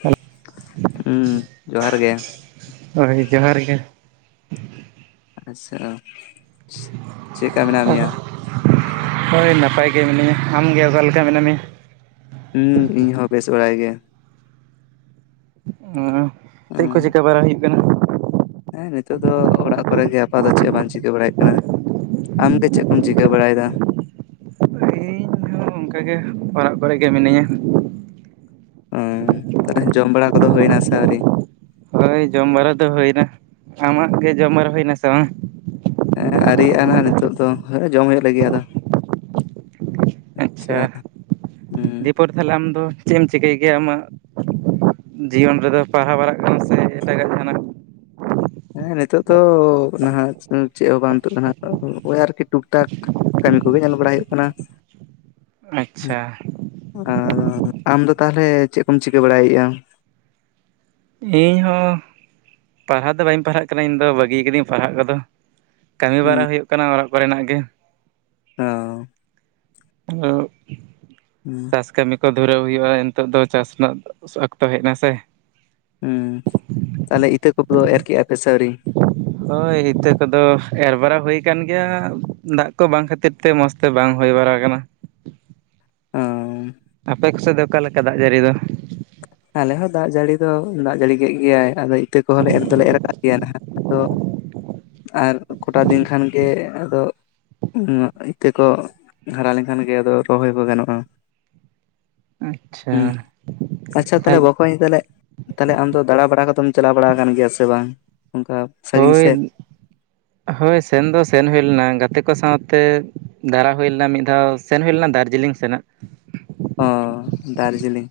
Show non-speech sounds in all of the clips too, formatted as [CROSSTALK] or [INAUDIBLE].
Hello ᱦᱩᱸ [UNINTELLIGIBLE] ᱡᱚᱦᱟᱨ ᱜᱮ। ᱦᱳᱭ ᱡᱚᱦᱟᱨ ᱜᱮ। ᱟᱪᱪᱷᱟ ᱪᱮᱫᱠᱟ ᱢᱮᱱᱟᱜ ᱟ ᱢᱮᱭᱟ? ᱦᱳᱭ ᱱᱟᱯᱟᱭ ᱜᱮ ᱢᱤᱱᱟᱹᱧᱟ᱾ ᱟᱢᱜᱮ ᱚᱠᱟ ᱞᱮᱠᱟ ᱢᱮᱱᱟ ᱢᱮᱭᱟ? ᱦᱚᱸ ᱤᱧᱦᱚᱸ ᱵᱮᱥ ᱵᱟᱲᱟ ᱜᱮ। ᱦᱮᱸ [UNINTELLIGIBLE] ᱪᱮᱫ ᱠᱚ ᱦᱩᱸ ᱪᱤᱠᱟᱹ ᱵᱟᱲᱟ ᱦᱩᱭᱩᱜ ᱠᱟᱱᱟ? ᱦᱮᱸ ᱱᱤᱛᱚᱜ ᱫᱚ ᱚᱲᱟᱜ ᱠᱚᱨᱮ ᱜᱮ ᱟᱯᱟ ᱫᱚ ᱪᱮᱫ ᱦᱚᱸ ᱵᱟᱝ ᱪᱤᱠᱟᱹ ᱵᱟᱲᱟᱭᱮᱫ [UNINTELLIGIBLE] ᱠᱟᱱᱟ। ᱟᱢᱜᱮ ᱪᱮᱫ ᱠᱚᱢ ᱪᱤᱠᱟᱹ ᱵᱟᱲᱟᱭᱮᱫᱟ? ᱤᱧ ᱦᱚᱸ ᱚᱱᱠᱟᱜᱮ ᱚᱲᱟᱜ ᱠᱚᱨᱮ ᱜᱮ ᱢᱤᱱᱟᱹᱧᱟ। ᱚ ᱛᱟᱦᱟᱞᱮ ᱡᱚᱢ ᱵᱟᱲᱟ ᱠᱚᱫᱚ ᱦᱩᱭᱱᱟ ᱥᱮ ᱟᱹᱣᱨᱤ? ᱦᱳᱭ ᱡᱚᱢ ᱵᱟᱲᱟ ᱫᱚ ᱦᱩᱭᱱᱟ᱾ ᱟᱢᱟᱜ ᱜᱮ ᱡᱚᱢ ᱵᱟᱲᱟ ᱦᱩᱭᱱᱟ ᱥᱮ ᱵᱟᱝᱟ? ᱦᱮᱸ ᱟᱹᱨᱤᱭᱟᱜᱼᱟ ᱱᱟᱦᱟᱸᱜ ᱱᱤᱛᱚᱜ ᱫᱚ᱾ ᱦᱮᱸ [UNINTELLIGIBLE] ᱡᱚᱢ ᱦᱩᱭᱩᱜ ᱞᱟᱹᱜᱤᱫ ᱟᱫᱚ। ᱟᱪᱪᱷᱟ ᱦᱩᱸ ᱫᱤᱯᱚᱨ [UNINTELLIGIBLE] ᱛᱟᱦᱟᱞᱮ ᱟᱢᱫᱚ ᱪᱮᱫ ᱮᱢ ᱪᱤᱠᱟᱹᱭ ᱜᱮᱭᱟ ᱟᱢᱟᱜ? ᱡᱤᱭᱚᱱ ᱨᱮᱫᱚ ᱯᱟᱲᱦᱟᱣ ᱵᱟᱲᱟᱜ ᱠᱟᱱᱟᱢ ᱥᱮ ᱮᱴᱟᱜᱟᱜ ᱡᱟᱦᱟᱱᱟᱜ? ᱦᱮᱸ ᱱᱤᱛᱚᱜ ᱫᱚ ᱱᱟᱦᱟᱸᱜ ᱪᱮᱫ ᱦᱚᱸ ᱵᱟᱝ ᱱᱤᱛᱩᱜ [UNINTELLIGIBLE] ᱠᱟᱱᱟ [UNINTELLIGIBLE] [UNINTELLIGIBLE] ᱳᱭ [UNINTELLIGIBLE] ᱟᱨᱠᱤ ᱴᱩᱠ ᱴᱟᱠ ᱠᱟᱹᱢᱤ ᱠᱚᱜᱮ ᱧᱮᱞ ᱵᱟᱲᱟᱭ ᱦᱩᱭᱩᱜ ᱠᱟᱱᱟ। ᱟᱪᱪᱷᱟ ᱟᱨ ᱟᱢᱫᱚ ᱛᱟᱦᱟᱞᱮ ᱪᱮᱫ ᱠᱚᱢ ᱪᱤᱠᱟᱹ ᱵᱟᱲᱟᱭᱼᱟ? ᱤᱧ ᱦᱚᱸ ᱯᱟᱲᱦᱟᱜ ᱫᱚ ᱵᱟᱹᱧ ᱯᱟᱲᱦᱟᱜ ᱠᱟᱱᱟ ᱤᱧ ᱫᱚ ᱵᱟᱹᱜᱤ ᱠᱟᱹᱫᱤᱧ ᱯᱟᱲᱦᱟᱜ ᱠᱚᱫᱚ। ᱠᱟᱹᱢᱤ ᱦᱩᱸ ᱵᱟᱲᱟ ᱦᱩᱭᱩᱜ ᱠᱟᱱᱟ ᱚᱲᱟᱜ ᱠᱚᱨᱮᱱᱟᱜ ᱜᱮ। ᱚᱸᱻ [UNINTELLIGIBLE] [UNINTELLIGIBLE] ᱦᱩᱸ ᱪᱟᱥ ᱠᱟᱹᱢᱤ ᱠᱚ ᱫᱷᱩᱨᱟᱹᱣ ᱦᱩᱭᱩᱜᱼᱟ ᱱᱤᱛᱚᱜ ᱫᱚ ᱪᱟᱥ ᱨᱮᱱᱟᱜ ᱚᱠᱛᱚ ᱦᱮᱡ ᱮᱱᱟ ᱥᱮ। ᱦᱩᱸ ᱛᱟᱦᱟᱞᱮ ᱤᱛᱟᱹ ᱠᱚᱫᱚ [UNINTELLIGIBLE] ᱮᱨ ᱠᱮᱜᱼᱟ ᱯᱮ ᱥᱮ ᱟᱹᱣᱨᱤ? [INAUDIBLE] ᱦᱳᱭ ᱤᱛᱟᱹ ᱠᱚᱫᱚ ᱮᱨ ᱵᱟᱲᱟ ᱦᱩᱭ ᱟᱠᱟᱱ ᱜᱮᱭᱟ᱾ ᱫᱟᱜ ᱠᱚ ᱵᱟᱝ ᱠᱷᱟᱹᱛᱤᱨ ᱛᱮ ᱢᱚᱸᱡᱽ ᱛᱮ ᱵᱟᱝ ᱦᱩᱭ ᱵᱟᱲᱟ ᱟᱠᱟᱱᱟ। ᱚᱻ ᱟᱯᱮ ᱠᱚᱥᱮᱫ ᱫᱚ ᱚᱠᱟ ᱞᱮᱠᱟ ᱫᱟᱜ ᱡᱟᱹᱲᱤ ᱫᱚ? ᱟᱞᱮ ᱦᱚᱸ ᱫᱟᱜ ᱡᱟᱹᱲᱤ ᱫᱚ ᱫᱟᱜ ᱡᱟᱹᱲᱤ ᱠᱮᱫ ᱜᱮᱭᱟᱭ ᱟᱫᱚ ᱤᱛᱟᱹ ᱠᱚᱦᱚᱸ ᱮᱨ ᱫᱚᱞᱮ ᱮᱨ ᱟᱠᱟᱜ ᱜᱮᱭᱟ ᱱᱟᱦᱟᱸᱜ। ᱟᱫᱚ ᱟᱨ ᱠᱚᱴᱟ ᱫᱤᱱ ᱠᱷᱟᱱ ᱜᱮ ᱟᱫᱚ ᱼᱼ [UNINTELLIGIBLE] ᱤᱛᱟᱹ ᱠᱚ ᱦᱟᱨᱟ ᱞᱮᱱᱠᱷᱟᱱ ᱜᱮ ᱟᱫᱚ ᱨᱚᱦᱚᱭ ᱠᱚ ᱜᱟᱱᱚᱜᱼᱟ। ᱟᱪᱪᱷᱟ ᱦᱩᱸ ᱟᱪᱪᱷᱟ ᱛᱟᱦᱟᱞᱮ ᱛᱟᱦᱚᱞᱮ ᱵᱚᱠᱚᱧ ᱛᱟᱦᱟᱞᱮ ᱟᱢ ᱫᱚ ᱫᱟᱬᱟ ᱵᱟᱲᱟ ᱠᱚᱫᱚᱢ ᱪᱟᱞᱟᱣ ᱵᱟᱲᱟ ᱟᱠᱟᱱ ᱜᱮᱭᱟ ᱥᱮ ᱵᱟᱝ? ᱚᱱᱠᱟ ᱼᱼ ᱦᱳᱭ ᱦᱳᱭ ᱥᱮᱱ ᱫᱚ ᱥᱮᱱ ᱦᱩᱭ ᱞᱮᱱᱟ ᱜᱟᱛᱮ ᱠᱚ ᱥᱟᱶᱛᱮ। ᱫᱟᱨᱟ ᱦᱩᱭ ᱞᱮᱱᱟ ᱢᱤᱫ ᱫᱷᱟᱣ ᱥᱮᱱ ᱦᱩᱭ ᱞᱮᱱᱟ ᱫᱟᱨᱡᱤᱞᱤᱝ ᱥᱮᱱᱟᱜ ᱚᱻ ᱫᱟᱨᱡᱤᱞᱤᱝ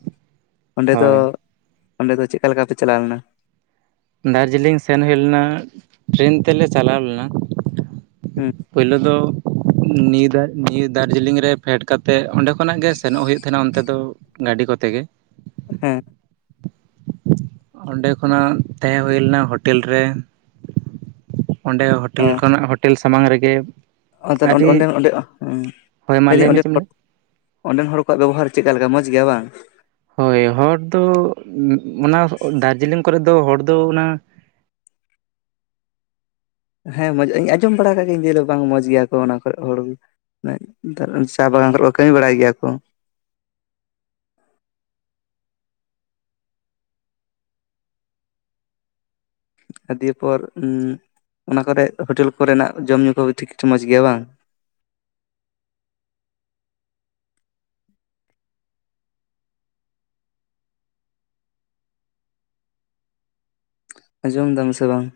ᱚᱸᱰᱮ ᱫᱚ ᱦᱳᱭ ᱚᱸᱰᱮ ᱫᱚ ᱪᱮᱫᱠᱟ ᱞᱮᱠᱟ ᱯᱮ ᱪᱟᱞᱟᱣ ᱞᱮᱱᱟ ᱫᱟᱨᱡᱤᱞᱤᱝ ᱥᱮᱱ ᱦᱩᱭ ᱞᱮᱱᱟ ᱴᱨᱮᱹᱱ ᱛᱮᱞᱮ ᱪᱟᱞᱟᱣ ᱞᱮᱱᱟ ᱦᱩᱸ ᱯᱳᱭᱞᱳ ᱫᱚ ᱱᱤᱭᱩ ᱫᱟᱨ ᱱᱤᱭᱩ ᱫᱟᱨᱡᱤᱞᱤᱝ ᱨᱮ ᱯᱷᱮᱰ ᱠᱟᱛᱮᱫ ᱚᱸᱰᱮ ᱠᱷᱚᱱᱟᱜ ᱜᱮ ᱥᱮᱱᱚᱜ ᱦᱩᱭᱩᱜ ᱛᱟᱦᱮᱱᱟ ᱚᱱᱛᱮ ᱫᱚ ᱾ ᱜᱟᱹᱰᱤ ᱠᱚᱛᱮ ᱜᱮ ᱾ ᱦᱮᱸ ᱚᱸᱰᱮ ᱠᱷᱚᱱᱟᱜ ᱛᱟᱦᱮᱸ ᱦᱩᱭ ᱞᱮᱱᱟ ᱦᱳᱴᱮᱞ ᱨᱮ ᱾ ᱚᱸᱰᱮ ᱦᱳᱴᱮᱞ ᱠᱷᱚᱱᱟᱜ ᱦᱳᱴᱮᱞ ᱥᱟᱢᱟᱝ ᱨᱮᱜᱮ ᱾ ᱟᱨ ᱛᱟᱦᱚᱞᱮ ᱚᱸᱰᱮ ᱚᱸᱰᱮ ᱦᱮᱸ ᱦᱳᱭ ᱢᱟ ᱞᱟᱹᱭᱫᱟᱹᱧ ᱞᱟᱹᱭ ᱢᱮ ᱚᱸᱰᱮ ᱪᱮᱫ ᱮᱢ ᱞᱟᱹᱭ ᱚᱸᱰᱮᱱ ᱦᱚᱲ ᱠᱚᱣᱟᱜ ᱵᱮᱵᱚᱦᱟᱨ ᱪᱮᱫ ᱞᱮᱠᱟ ᱢᱚᱸᱡᱽ ᱜᱮᱭᱟ ᱵᱟᱝ? ᱦᱳᱭ ᱦᱚᱲ ᱫᱚ ᱚᱱᱟ ᱫᱟᱨᱡᱤᱞᱤᱝ ᱠᱚᱨᱮ ᱫᱚ ᱦᱚᱲ ᱫᱚ ᱚᱱᱟ ᱦᱮᱸ ᱢᱚ ᱤᱧ ᱟᱸᱡᱚᱢ ᱵᱟᱲᱟ ᱠᱟᱜ ᱜᱤᱭᱟᱹᱧ ᱵᱟᱝ ᱢᱚᱸᱡᱽ ᱜᱮᱭᱟ ᱠᱚ ᱚᱱᱟ ᱠᱚᱨᱮᱜ ᱦᱚᱲ ᱫᱚ ᱪᱟᱭ ᱵᱟᱜᱟᱱ ᱠᱚᱨᱮ ᱠᱚ ᱠᱟᱹᱢᱤ ᱵᱟᱲᱟᱭ ᱜᱮᱭᱟ ᱠᱚ ᱾ ᱟᱨ ᱫᱤᱭᱯᱚᱨ ᱚᱱᱟ ᱠᱚᱨᱮ ᱦᱳᱴᱮᱞ ᱠᱚᱨᱮᱱᱟᱜ ᱡᱚᱢ ᱧᱩ ᱠᱚ ᱴᱷᱤᱠ ᱴᱷᱟᱠ ᱢᱚᱸᱡᱽ ᱜᱮᱭᱟ ᱵᱟᱝ? ᱟᱸᱡᱚᱢ ᱫᱟᱢ ᱥᱮ ᱵᱟᱝ?